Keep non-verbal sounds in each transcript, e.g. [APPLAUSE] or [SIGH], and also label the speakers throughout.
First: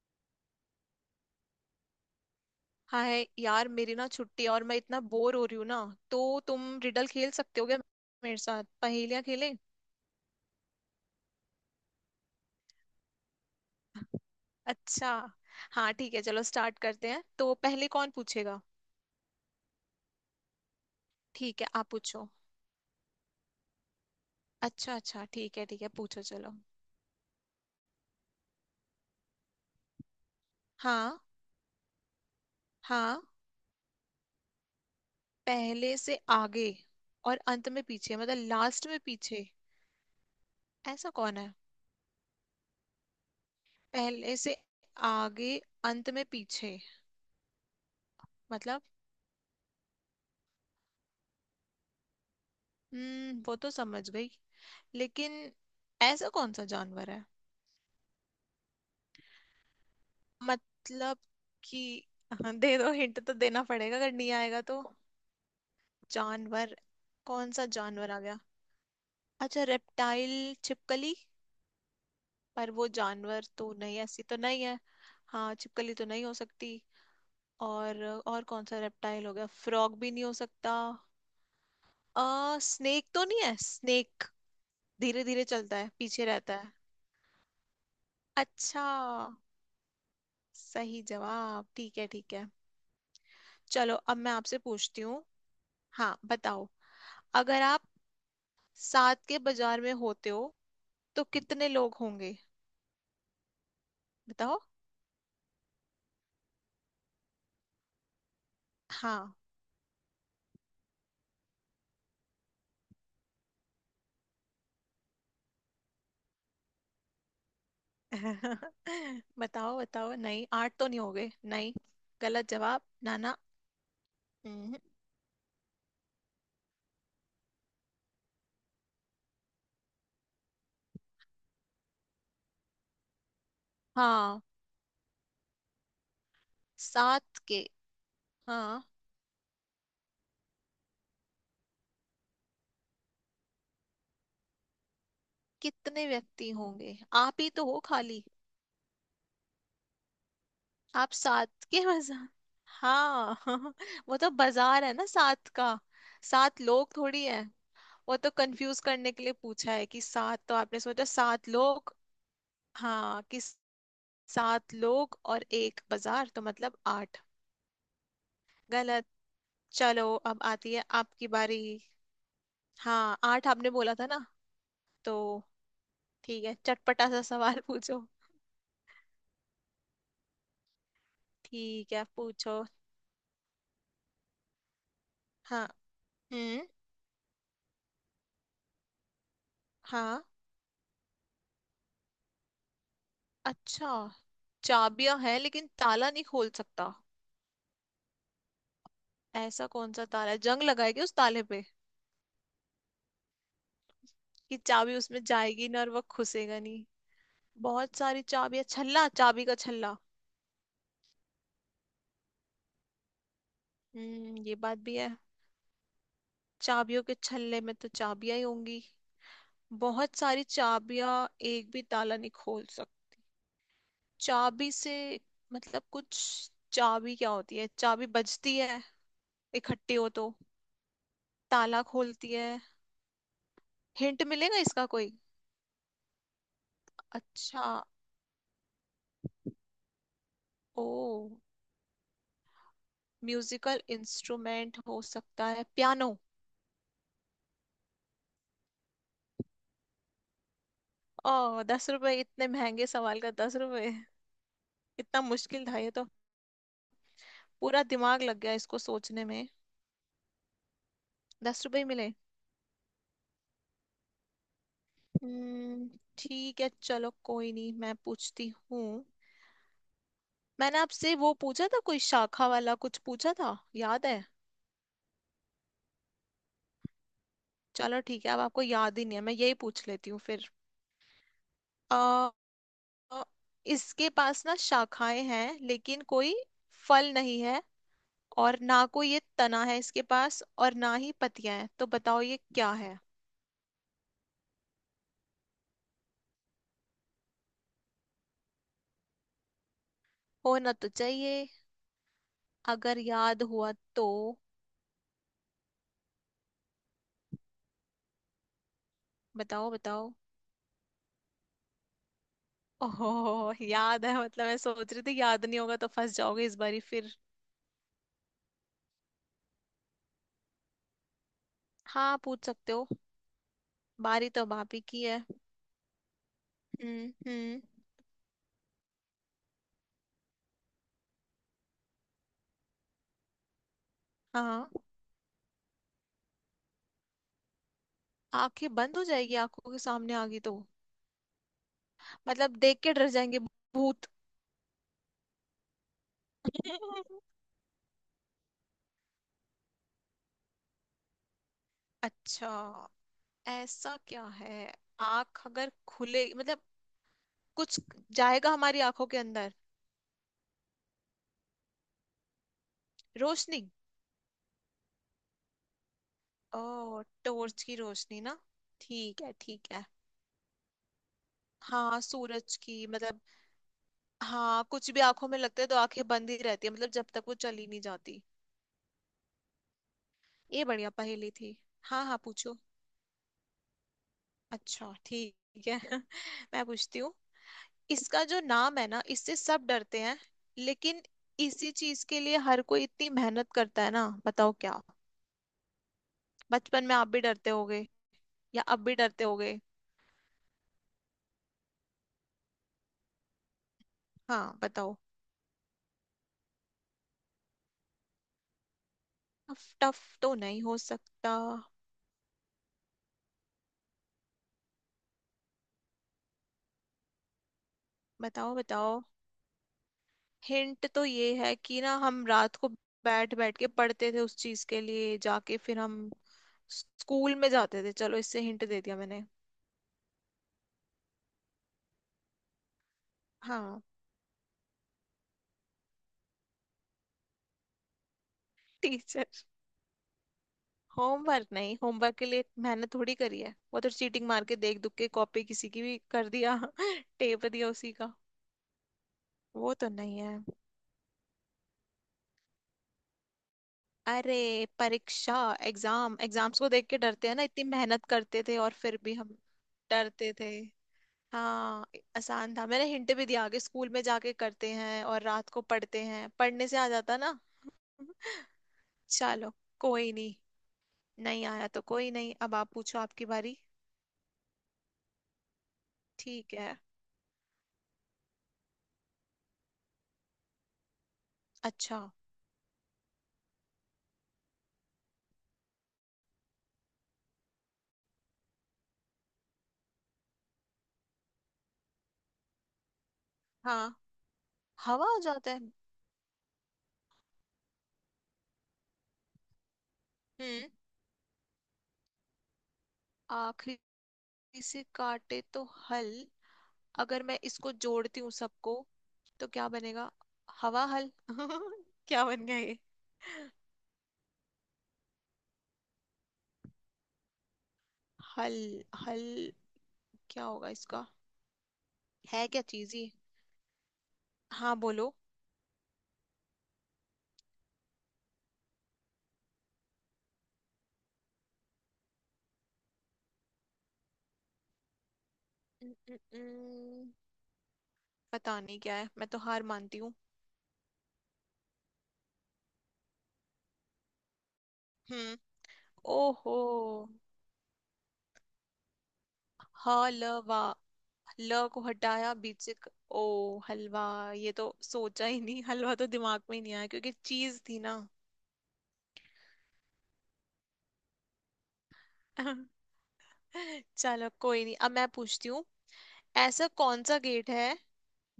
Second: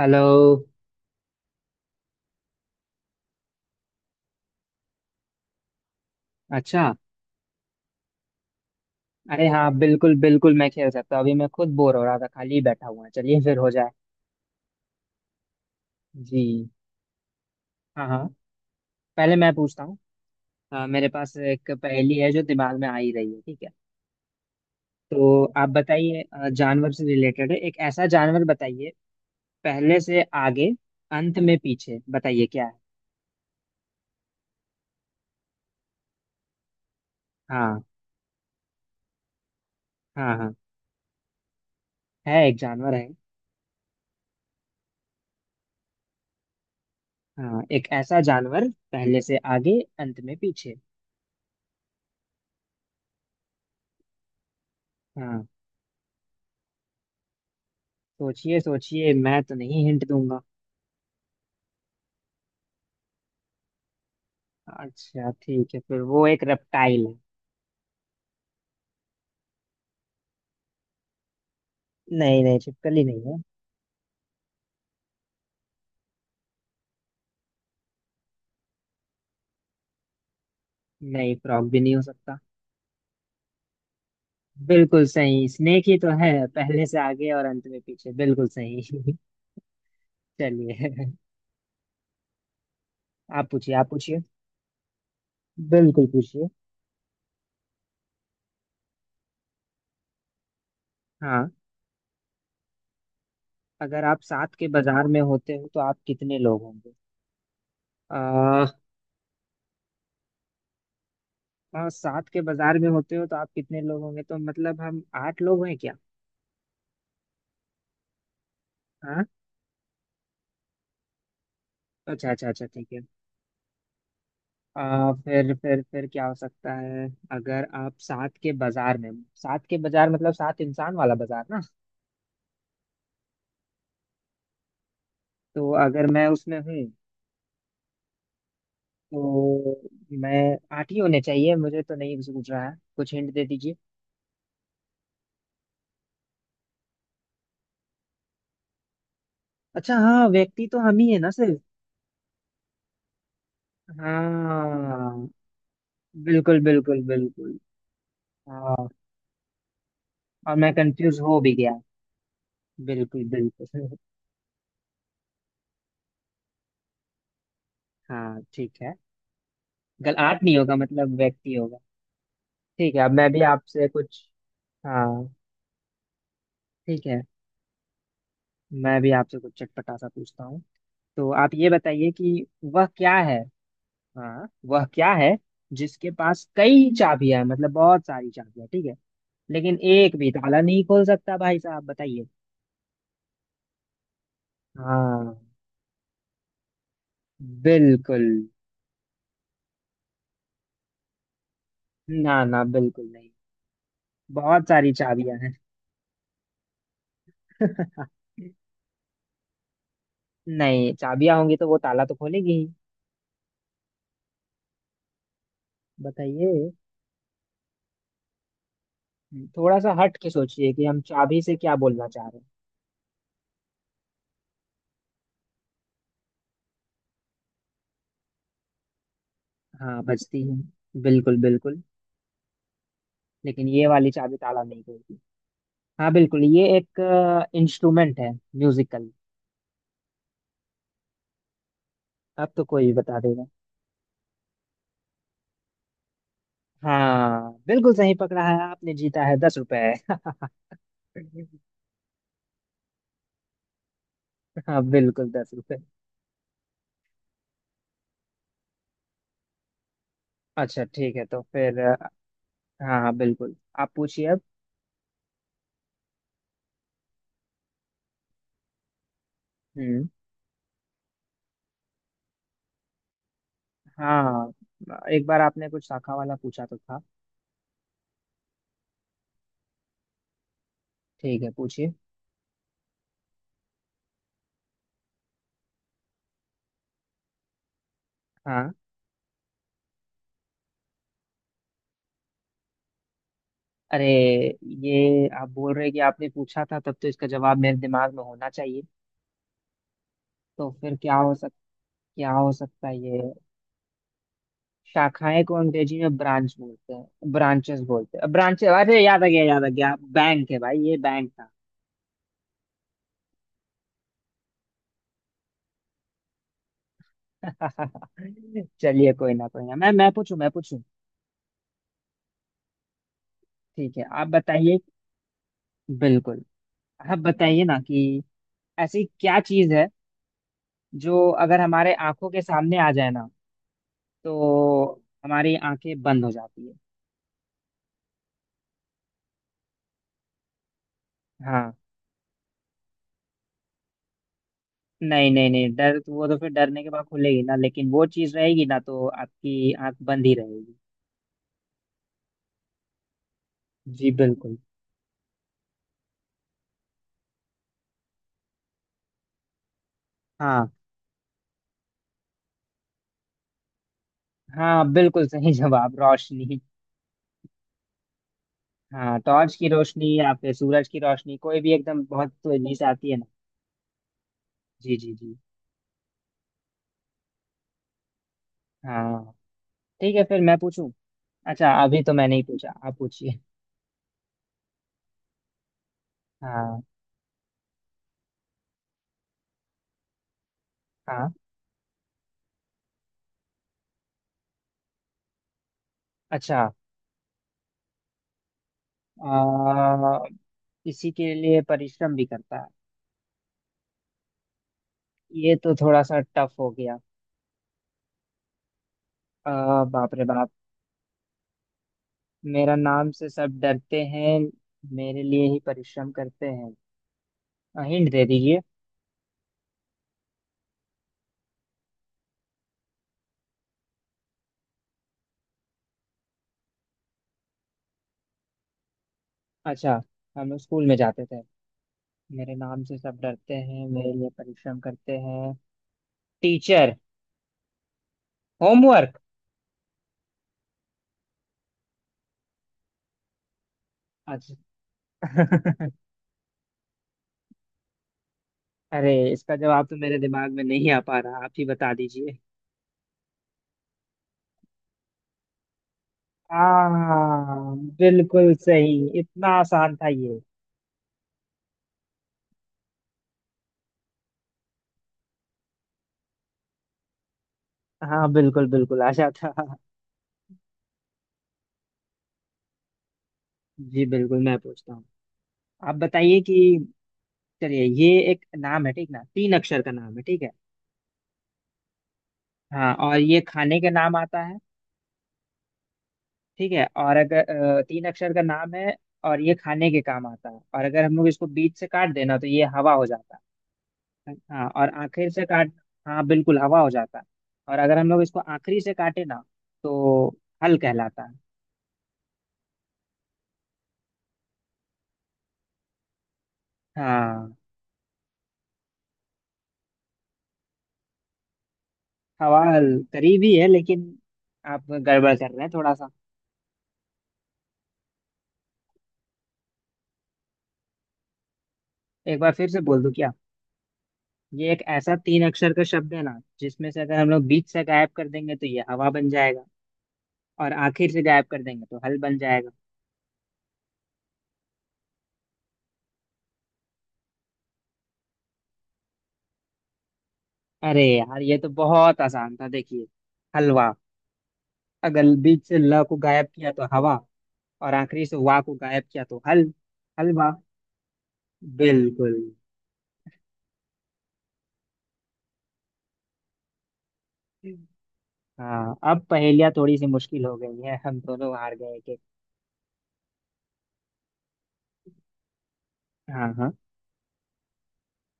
Speaker 1: Hello.
Speaker 2: Hi यार, मेरी ना छुट्टी है और मैं इतना बोर हो रही हूँ ना। तो तुम
Speaker 1: अच्छा।
Speaker 2: रिडल खेल सकते हो क्या, मेरे साथ पहेलियां
Speaker 1: अरे
Speaker 2: खेलें।
Speaker 1: हाँ, बिल्कुल बिल्कुल मैं खेल सकता हूँ। अभी मैं खुद बोर हो रहा था, खाली ही बैठा हुआ है। चलिए फिर हो जाए।
Speaker 2: अच्छा, हाँ ठीक है,
Speaker 1: जी।
Speaker 2: चलो स्टार्ट करते हैं। तो पहले
Speaker 1: हाँ
Speaker 2: कौन
Speaker 1: हाँ।
Speaker 2: पूछेगा।
Speaker 1: पहले मैं पूछता हूँ। मेरे पास
Speaker 2: ठीक है
Speaker 1: एक
Speaker 2: आप
Speaker 1: पहेली
Speaker 2: पूछो।
Speaker 1: है जो दिमाग में आ ही रही है, ठीक है।
Speaker 2: अच्छा अच्छा,
Speaker 1: तो
Speaker 2: ठीक है
Speaker 1: आप
Speaker 2: ठीक है,
Speaker 1: बताइए,
Speaker 2: पूछो चलो।
Speaker 1: जानवर से रिलेटेड है। एक ऐसा जानवर बताइए, पहले से आगे,
Speaker 2: हाँ
Speaker 1: अंत में पीछे, बताइए क्या है।
Speaker 2: हाँ। पहले से आगे और अंत
Speaker 1: हाँ।
Speaker 2: में पीछे, मतलब लास्ट में पीछे।
Speaker 1: हाँ हाँ।
Speaker 2: ऐसा कौन है।
Speaker 1: है, एक जानवर है।
Speaker 2: पहले से आगे, अंत में पीछे
Speaker 1: हाँ, एक ऐसा जानवर,
Speaker 2: मतलब।
Speaker 1: पहले से आगे अंत में पीछे।
Speaker 2: हम्म, वो तो समझ गई, लेकिन
Speaker 1: हाँ,
Speaker 2: ऐसा कौन सा जानवर है।
Speaker 1: सोचिए सोचिए, मैं तो नहीं हिंट दूंगा।
Speaker 2: मतलब कि, हाँ, दे दो हिंट, तो देना पड़ेगा अगर नहीं आएगा तो।
Speaker 1: अच्छा ठीक है, फिर वो एक
Speaker 2: जानवर,
Speaker 1: रेप्टाइल है।
Speaker 2: कौन सा जानवर आ गया। अच्छा, रेप्टाइल। छिपकली।
Speaker 1: नहीं नहीं,
Speaker 2: पर वो
Speaker 1: छिपकली नहीं है।
Speaker 2: जानवर तो नहीं, ऐसी तो नहीं है। हाँ छिपकली तो नहीं हो सकती। और कौन सा रेप्टाइल हो गया, फ्रॉग भी नहीं हो सकता।
Speaker 1: नहीं, फ्रॉग भी नहीं हो सकता।
Speaker 2: स्नेक तो नहीं है, स्नेक।
Speaker 1: बिल्कुल
Speaker 2: धीरे धीरे
Speaker 1: सही,
Speaker 2: चलता
Speaker 1: स्नेक
Speaker 2: है,
Speaker 1: ही तो
Speaker 2: पीछे
Speaker 1: है।
Speaker 2: रहता है।
Speaker 1: पहले से आगे और अंत में पीछे, बिल्कुल
Speaker 2: अच्छा।
Speaker 1: सही। [LAUGHS] चलिए।
Speaker 2: सही जवाब, ठीक है ठीक है।
Speaker 1: आप पूछिए आप
Speaker 2: चलो अब
Speaker 1: पूछिए।
Speaker 2: मैं आपसे पूछती हूँ।
Speaker 1: बिल्कुल
Speaker 2: हाँ
Speaker 1: पूछिए।
Speaker 2: बताओ। अगर आप सात के बाजार में होते हो तो
Speaker 1: हाँ।
Speaker 2: कितने लोग होंगे।
Speaker 1: अगर आप सात
Speaker 2: बताओ।
Speaker 1: के बाजार में होते हो तो आप कितने लोग होंगे। आ,
Speaker 2: हाँ।
Speaker 1: सात के बाजार में होते हो तो आप कितने लोग होंगे तो मतलब हम आठ लोग हैं क्या।
Speaker 2: [LAUGHS]
Speaker 1: हाँ।
Speaker 2: बताओ बताओ, नहीं आठ तो नहीं हो गए, नहीं।
Speaker 1: अच्छा अच्छा
Speaker 2: गलत
Speaker 1: अच्छा
Speaker 2: जवाब।
Speaker 1: ठीक है।
Speaker 2: नाना। हम्म,
Speaker 1: फिर क्या हो सकता है। अगर आप सात के बाजार में, सात के बाजार मतलब सात इंसान वाला बाजार ना,
Speaker 2: हाँ,
Speaker 1: तो अगर मैं उसमें हूँ
Speaker 2: सात के। हाँ।
Speaker 1: तो मैं आठ ही होने चाहिए। मुझे तो नहीं सूझ रहा है, कुछ हिंट दे दीजिए।
Speaker 2: कितने व्यक्ति होंगे, आप ही तो हो खाली।
Speaker 1: अच्छा हाँ, व्यक्ति तो हम ही
Speaker 2: आप
Speaker 1: है ना सिर्फ।
Speaker 2: सात के बाजार। हाँ। [LAUGHS] वो तो बाजार है ना
Speaker 1: हाँ
Speaker 2: सात का।
Speaker 1: बिल्कुल
Speaker 2: सात लोग
Speaker 1: बिल्कुल
Speaker 2: थोड़ी है,
Speaker 1: बिल्कुल।
Speaker 2: वो तो कंफ्यूज
Speaker 1: हाँ,
Speaker 2: करने के लिए पूछा है कि सात तो
Speaker 1: और मैं
Speaker 2: आपने सोचा,
Speaker 1: कंफ्यूज हो
Speaker 2: सात
Speaker 1: भी गया।
Speaker 2: लोग। हाँ
Speaker 1: बिल्कुल
Speaker 2: कि
Speaker 1: बिल्कुल। [LAUGHS]
Speaker 2: सात लोग और एक बाजार, तो मतलब आठ।
Speaker 1: हाँ ठीक है।
Speaker 2: गलत। चलो
Speaker 1: गल
Speaker 2: अब
Speaker 1: आठ नहीं
Speaker 2: आती
Speaker 1: होगा,
Speaker 2: है
Speaker 1: मतलब
Speaker 2: आपकी
Speaker 1: व्यक्ति
Speaker 2: बारी।
Speaker 1: होगा। ठीक है, अब
Speaker 2: हाँ
Speaker 1: मैं भी
Speaker 2: आठ आपने
Speaker 1: आपसे
Speaker 2: बोला था ना।
Speaker 1: कुछ।
Speaker 2: तो
Speaker 1: हाँ
Speaker 2: ठीक है,
Speaker 1: ठीक
Speaker 2: चटपटा
Speaker 1: है,
Speaker 2: सा सवाल [LAUGHS] पूछो।
Speaker 1: मैं भी आपसे कुछ चटपटा सा पूछता हूँ। तो आप ये
Speaker 2: ठीक है
Speaker 1: बताइए कि
Speaker 2: पूछो।
Speaker 1: वह क्या है। हाँ, वह क्या है,
Speaker 2: हाँ।
Speaker 1: जिसके पास
Speaker 2: हम्म।
Speaker 1: कई चाबियां हैं, मतलब बहुत सारी चाबियां, ठीक है। लेकिन एक
Speaker 2: हाँ।
Speaker 1: भी ताला नहीं खोल सकता, भाई साहब बताइए।
Speaker 2: अच्छा। चाबियां
Speaker 1: हाँ
Speaker 2: हैं लेकिन ताला नहीं खोल सकता,
Speaker 1: बिल्कुल।
Speaker 2: ऐसा कौन सा ताला है। जंग लगाएगी उस ताले पे
Speaker 1: ना ना, बिल्कुल नहीं।
Speaker 2: कि
Speaker 1: बहुत सारी
Speaker 2: चाबी उसमें
Speaker 1: चाबियां हैं।
Speaker 2: जाएगी ना और वो खुसेगा नहीं। बहुत सारी
Speaker 1: [LAUGHS]
Speaker 2: चाबियां, छल्ला, चाबी का छल्ला।
Speaker 1: नहीं, चाबियां होंगी तो वो ताला तो खोलेगी ही।
Speaker 2: हम्म, ये बात भी है।
Speaker 1: बताइए।
Speaker 2: चाबियों के छल्ले में तो चाबियां ही होंगी।
Speaker 1: थोड़ा सा
Speaker 2: बहुत
Speaker 1: हट के
Speaker 2: सारी
Speaker 1: सोचिए कि हम
Speaker 2: चाबियां
Speaker 1: चाबी से
Speaker 2: एक
Speaker 1: क्या
Speaker 2: भी
Speaker 1: बोलना
Speaker 2: ताला
Speaker 1: चाह
Speaker 2: नहीं
Speaker 1: रहे
Speaker 2: खोल सकती। चाबी से मतलब कुछ, चाबी क्या होती है, चाबी बजती है
Speaker 1: हैं।
Speaker 2: इकट्ठी
Speaker 1: हाँ,
Speaker 2: हो तो,
Speaker 1: बजती है, बिल्कुल
Speaker 2: ताला
Speaker 1: बिल्कुल।
Speaker 2: खोलती है।
Speaker 1: लेकिन ये वाली
Speaker 2: हिंट
Speaker 1: चाबी
Speaker 2: मिलेगा
Speaker 1: ताला नहीं
Speaker 2: इसका कोई।
Speaker 1: खोलती। हाँ बिल्कुल, ये एक
Speaker 2: अच्छा।
Speaker 1: इंस्ट्रूमेंट है, म्यूजिकल।
Speaker 2: ओ,
Speaker 1: अब तो कोई भी बता देगा।
Speaker 2: म्यूजिकल इंस्ट्रूमेंट हो सकता है, पियानो।
Speaker 1: हाँ बिल्कुल सही पकड़ा है आपने, जीता है 10 रुपए।
Speaker 2: ओ,
Speaker 1: [LAUGHS]
Speaker 2: 10 रुपए। इतने महंगे सवाल का 10 रुपए।
Speaker 1: हाँ
Speaker 2: इतना
Speaker 1: बिल्कुल दस
Speaker 2: मुश्किल
Speaker 1: रुपए
Speaker 2: था ये तो, पूरा दिमाग लग गया इसको सोचने में।
Speaker 1: अच्छा ठीक है, तो
Speaker 2: दस
Speaker 1: फिर
Speaker 2: रुपए ही मिले।
Speaker 1: हाँ हाँ बिल्कुल। आप पूछिए अब।
Speaker 2: हम्म, ठीक है, चलो कोई नहीं, मैं पूछती हूँ।
Speaker 1: हम्म।
Speaker 2: मैंने आपसे वो पूछा था, कोई शाखा वाला कुछ पूछा था, याद है।
Speaker 1: हाँ, एक बार आपने कुछ शाखा वाला पूछा तो था।
Speaker 2: चलो ठीक है, अब आपको याद ही नहीं है, मैं यही पूछ लेती हूँ फिर।
Speaker 1: ठीक है पूछिए।
Speaker 2: आ, इसके पास ना शाखाएं हैं, लेकिन कोई फल नहीं है और
Speaker 1: हाँ।
Speaker 2: ना कोई ये तना है इसके पास, और ना ही पत्तियां हैं, तो बताओ ये क्या है।
Speaker 1: अरे, ये आप बोल रहे हैं कि आपने पूछा था, तब तो इसका जवाब मेरे दिमाग में होना चाहिए। तो
Speaker 2: होना तो
Speaker 1: फिर क्या हो
Speaker 2: चाहिए।
Speaker 1: सक, क्या हो सकता है
Speaker 2: अगर
Speaker 1: ये।
Speaker 2: याद हुआ तो।
Speaker 1: शाखाएं को अंग्रेजी में ब्रांच बोलते हैं, ब्रांचेस बोलते हैं, ब्रांचेस, अरे याद आ गया याद आ
Speaker 2: बताओ
Speaker 1: गया,
Speaker 2: बताओ।
Speaker 1: बैंक है भाई, ये बैंक था।
Speaker 2: ओहो, याद है। मतलब मैं सोच रही थी याद नहीं होगा तो फंस जाओगे इस बारी फिर।
Speaker 1: [LAUGHS] चलिए कोई ना कोई ना, मैं पूछूं मैं पूछूं।
Speaker 2: हाँ पूछ सकते हो।
Speaker 1: ठीक है आप
Speaker 2: बारी तो अब आप
Speaker 1: बताइए।
Speaker 2: ही की है।
Speaker 1: बिल्कुल। आप बताइए ना
Speaker 2: हम्म।
Speaker 1: कि ऐसी क्या चीज है जो अगर हमारे आंखों के सामने आ जाए ना,
Speaker 2: हाँ।
Speaker 1: तो हमारी आंखें बंद हो जाती है।
Speaker 2: आंखें बंद हो जाएगी, आंखों के सामने आ गई तो।
Speaker 1: हाँ।
Speaker 2: मतलब देख के डर जाएंगे। भूत।
Speaker 1: नहीं नहीं नहीं, डर तो, वो तो फिर डरने के बाद
Speaker 2: [LAUGHS]
Speaker 1: खुलेगी ना, लेकिन वो चीज रहेगी ना तो आपकी आंख बंद ही रहेगी।
Speaker 2: अच्छा, ऐसा
Speaker 1: जी
Speaker 2: क्या
Speaker 1: बिल्कुल।
Speaker 2: है। आंख अगर खुले मतलब, कुछ जाएगा हमारी आंखों के अंदर।
Speaker 1: हाँ।
Speaker 2: रोशनी।
Speaker 1: हाँ बिल्कुल सही जवाब, रोशनी।
Speaker 2: ओ, टॉर्च की रोशनी ना।
Speaker 1: हाँ,
Speaker 2: ठीक है
Speaker 1: टॉर्च की
Speaker 2: ठीक है।
Speaker 1: रोशनी या फिर सूरज की रोशनी, कोई भी
Speaker 2: हाँ
Speaker 1: एकदम बहुत
Speaker 2: सूरज
Speaker 1: तेजी से
Speaker 2: की
Speaker 1: आती है
Speaker 2: मतलब,
Speaker 1: ना।
Speaker 2: हाँ, कुछ
Speaker 1: जी
Speaker 2: भी
Speaker 1: जी
Speaker 2: आंखों
Speaker 1: जी।
Speaker 2: में लगता है तो आंखें बंद ही रहती है, मतलब जब तक वो चली नहीं जाती।
Speaker 1: हाँ ठीक है, फिर मैं
Speaker 2: ये
Speaker 1: पूछूं।
Speaker 2: बढ़िया पहेली थी।
Speaker 1: अच्छा अभी
Speaker 2: हाँ
Speaker 1: तो
Speaker 2: हाँ
Speaker 1: मैं नहीं
Speaker 2: पूछो।
Speaker 1: पूछा, आप पूछिए।
Speaker 2: अच्छा ठीक है। [LAUGHS] मैं
Speaker 1: हाँ
Speaker 2: पूछती हूँ। इसका जो नाम है ना, इससे सब डरते हैं, लेकिन
Speaker 1: हाँ।
Speaker 2: इसी चीज के लिए हर कोई इतनी मेहनत करता है ना, बताओ क्या।
Speaker 1: अच्छा।
Speaker 2: बचपन में आप भी डरते होगे या अब भी डरते होगे।
Speaker 1: आ, इसी के लिए परिश्रम भी करता है।
Speaker 2: हाँ बताओ।
Speaker 1: ये तो थोड़ा सा टफ हो गया।
Speaker 2: टफ टफ
Speaker 1: बाप रे
Speaker 2: तो
Speaker 1: बाप।
Speaker 2: नहीं हो सकता।
Speaker 1: मेरा नाम से सब डरते हैं, मेरे लिए ही परिश्रम करते हैं। हिंट दे
Speaker 2: बताओ
Speaker 1: दीजिए।
Speaker 2: बताओ। हिंट तो ये है कि ना, हम रात को बैठ बैठ के पढ़ते थे उस चीज के लिए, जाके फिर हम स्कूल में जाते थे, चलो इससे हिंट दे दिया मैंने।
Speaker 1: अच्छा। हम लोग स्कूल में जाते थे, मेरे नाम से सब डरते
Speaker 2: हाँ।
Speaker 1: हैं, मेरे लिए परिश्रम करते हैं। टीचर। होमवर्क।
Speaker 2: टीचर। होमवर्क नहीं, होमवर्क के लिए मेहनत थोड़ी करी है, वो तो चीटिंग मार
Speaker 1: अच्छा।
Speaker 2: के देख दुख के कॉपी किसी की
Speaker 1: [LAUGHS]
Speaker 2: भी कर दिया, [LAUGHS] टेप दिया उसी का।
Speaker 1: अरे, इसका
Speaker 2: वो
Speaker 1: जवाब
Speaker 2: तो
Speaker 1: तो मेरे
Speaker 2: नहीं है।
Speaker 1: दिमाग में नहीं आ पा रहा, आप ही बता दीजिए।
Speaker 2: अरे, परीक्षा। एग्जाम, एग्जाम्स को देख के डरते हैं ना, इतनी
Speaker 1: हाँ
Speaker 2: मेहनत करते
Speaker 1: बिल्कुल
Speaker 2: थे और
Speaker 1: सही,
Speaker 2: फिर भी हम
Speaker 1: इतना आसान था
Speaker 2: डरते
Speaker 1: ये।
Speaker 2: थे। हाँ, आसान था, मैंने हिंट भी दिया, आगे स्कूल में जाके करते हैं और रात को पढ़ते हैं, पढ़ने से आ जाता ना।
Speaker 1: हाँ
Speaker 2: [LAUGHS]
Speaker 1: बिल्कुल बिल्कुल आशा
Speaker 2: चलो
Speaker 1: था।
Speaker 2: कोई नहीं, नहीं आया तो कोई नहीं, अब आप पूछो आपकी बारी।
Speaker 1: जी बिल्कुल, मैं पूछता हूँ। आप बताइए कि,
Speaker 2: ठीक है।
Speaker 1: चलिए, ये एक नाम है, ठीक ना, तीन अक्षर का नाम है, ठीक है।
Speaker 2: अच्छा।
Speaker 1: हाँ, और ये खाने के नाम आता है, ठीक है, और अगर तीन अक्षर का नाम है और ये खाने के काम आता है, और अगर हम लोग इसको बीच से काट देना तो ये हवा हो जाता
Speaker 2: हाँ,
Speaker 1: है। हाँ, और
Speaker 2: हवा हो
Speaker 1: आखिर से
Speaker 2: जाता है।
Speaker 1: काट, हाँ बिल्कुल हवा हो जाता है। और अगर हम लोग इसको आखिरी से काटे ना तो
Speaker 2: हम्म।
Speaker 1: हल कहलाता है।
Speaker 2: आखिरी से काटे तो हल। अगर मैं
Speaker 1: हाँ,
Speaker 2: इसको जोड़ती हूँ सबको तो क्या बनेगा। हवा हल। [LAUGHS] क्या बन
Speaker 1: हवा
Speaker 2: गया ये।
Speaker 1: हल करीब ही है, लेकिन आप गड़बड़ कर रहे हैं थोड़ा सा।
Speaker 2: हल। हल। क्या होगा इसका,
Speaker 1: एक
Speaker 2: है
Speaker 1: बार
Speaker 2: क्या
Speaker 1: फिर से
Speaker 2: चीज
Speaker 1: बोल
Speaker 2: ये।
Speaker 1: दूं क्या। ये
Speaker 2: हाँ
Speaker 1: एक
Speaker 2: बोलो।
Speaker 1: ऐसा तीन अक्षर का शब्द है ना, जिसमें से अगर हम लोग बीच से गायब कर देंगे तो ये हवा बन जाएगा, और आखिर से गायब कर देंगे तो हल बन जाएगा।
Speaker 2: न- न- न- पता नहीं क्या है, मैं तो हार मानती हूँ।
Speaker 1: अरे यार, ये तो बहुत आसान था, देखिए, हलवा, अगर
Speaker 2: हम्म।
Speaker 1: बीच से ल को गायब
Speaker 2: ओहो।
Speaker 1: किया तो हवा, और आखिरी से वा को गायब किया तो हल।
Speaker 2: हलवा। ल
Speaker 1: हलवा।
Speaker 2: वा, ल को हटाया
Speaker 1: बिल्कुल।
Speaker 2: बीच से ओ हलवा। ये तो सोचा ही नहीं, हलवा तो दिमाग में ही नहीं आया, क्योंकि चीज थी ना।
Speaker 1: हाँ, अब पहेलियाँ थोड़ी सी मुश्किल हो गई है, हम दोनों हार गए के।
Speaker 2: [LAUGHS] चलो कोई नहीं, अब मैं पूछती हूँ।
Speaker 1: हाँ
Speaker 2: ऐसा
Speaker 1: हाँ।
Speaker 2: कौन सा गेट है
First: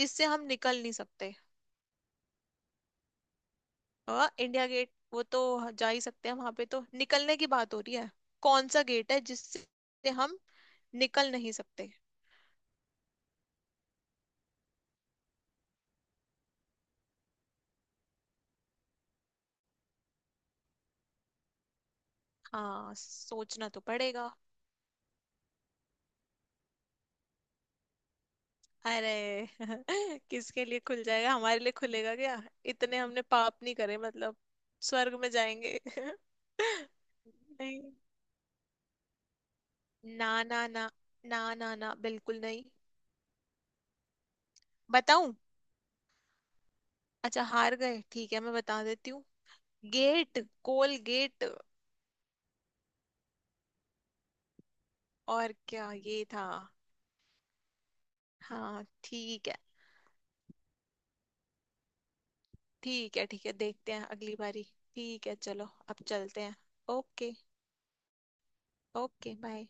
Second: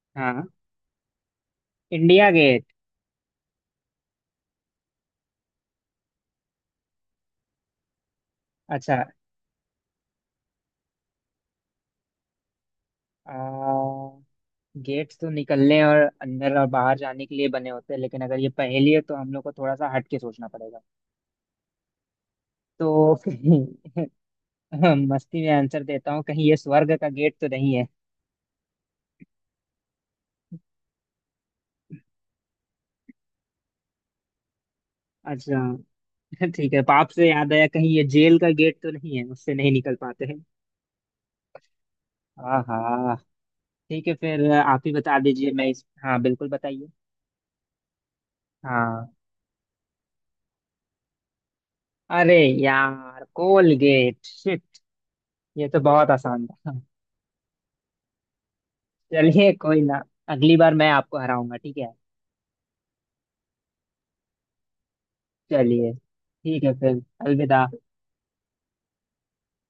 Speaker 2: जिससे
Speaker 1: हाँ,
Speaker 2: हम निकल नहीं सकते।
Speaker 1: इंडिया गेट।
Speaker 2: हाँ इंडिया गेट, वो तो जा ही सकते हैं वहां पे, तो निकलने की बात हो रही है। कौन सा
Speaker 1: अच्छा।
Speaker 2: गेट है जिससे हम निकल नहीं सकते।
Speaker 1: आ, गेट्स तो निकलने और अंदर और बाहर जाने के लिए बने होते हैं, लेकिन अगर ये पहेली है तो हम लोग को थोड़ा सा हट के सोचना पड़ेगा।
Speaker 2: हाँ
Speaker 1: तो [LAUGHS]
Speaker 2: सोचना तो
Speaker 1: कहीं
Speaker 2: पड़ेगा।
Speaker 1: मस्ती में आंसर देता हूँ, कहीं ये स्वर्ग का गेट तो नहीं।
Speaker 2: अरे, [LAUGHS] किसके लिए खुल जाएगा, हमारे लिए खुलेगा क्या। इतने हमने पाप नहीं करे मतलब, स्वर्ग में
Speaker 1: अच्छा।
Speaker 2: जाएंगे।
Speaker 1: [LAUGHS] ठीक है, पाप से याद
Speaker 2: [LAUGHS]
Speaker 1: आया,
Speaker 2: नहीं।
Speaker 1: कहीं ये जेल का गेट तो नहीं है, उससे नहीं निकल पाते
Speaker 2: ना
Speaker 1: हैं।
Speaker 2: ना ना। ना ना ना, बिल्कुल
Speaker 1: हाँ
Speaker 2: नहीं।
Speaker 1: हाँ। ठीक है, फिर आप ही बता
Speaker 2: बताऊं।
Speaker 1: दीजिए, मैं इस, हाँ बिल्कुल बताइए।
Speaker 2: अच्छा हार गए, ठीक है, मैं बता देती
Speaker 1: हाँ।
Speaker 2: हूँ। Gate, Colgate.
Speaker 1: अरे यार, कोलगेट, शिट,
Speaker 2: और
Speaker 1: ये तो
Speaker 2: क्या
Speaker 1: बहुत
Speaker 2: ये
Speaker 1: आसान
Speaker 2: था।
Speaker 1: था।
Speaker 2: हाँ
Speaker 1: [LAUGHS]
Speaker 2: ठीक
Speaker 1: चलिए
Speaker 2: है।
Speaker 1: कोई ना, अगली बार मैं आपको हराऊंगा, ठीक है।
Speaker 2: ठीक है, ठीक है देखते हैं अगली बारी। ठीक है, चलो
Speaker 1: चलिए,
Speaker 2: अब चलते हैं।
Speaker 1: ठीक है, फिर
Speaker 2: ओके।
Speaker 1: अलविदा।
Speaker 2: Okay bye.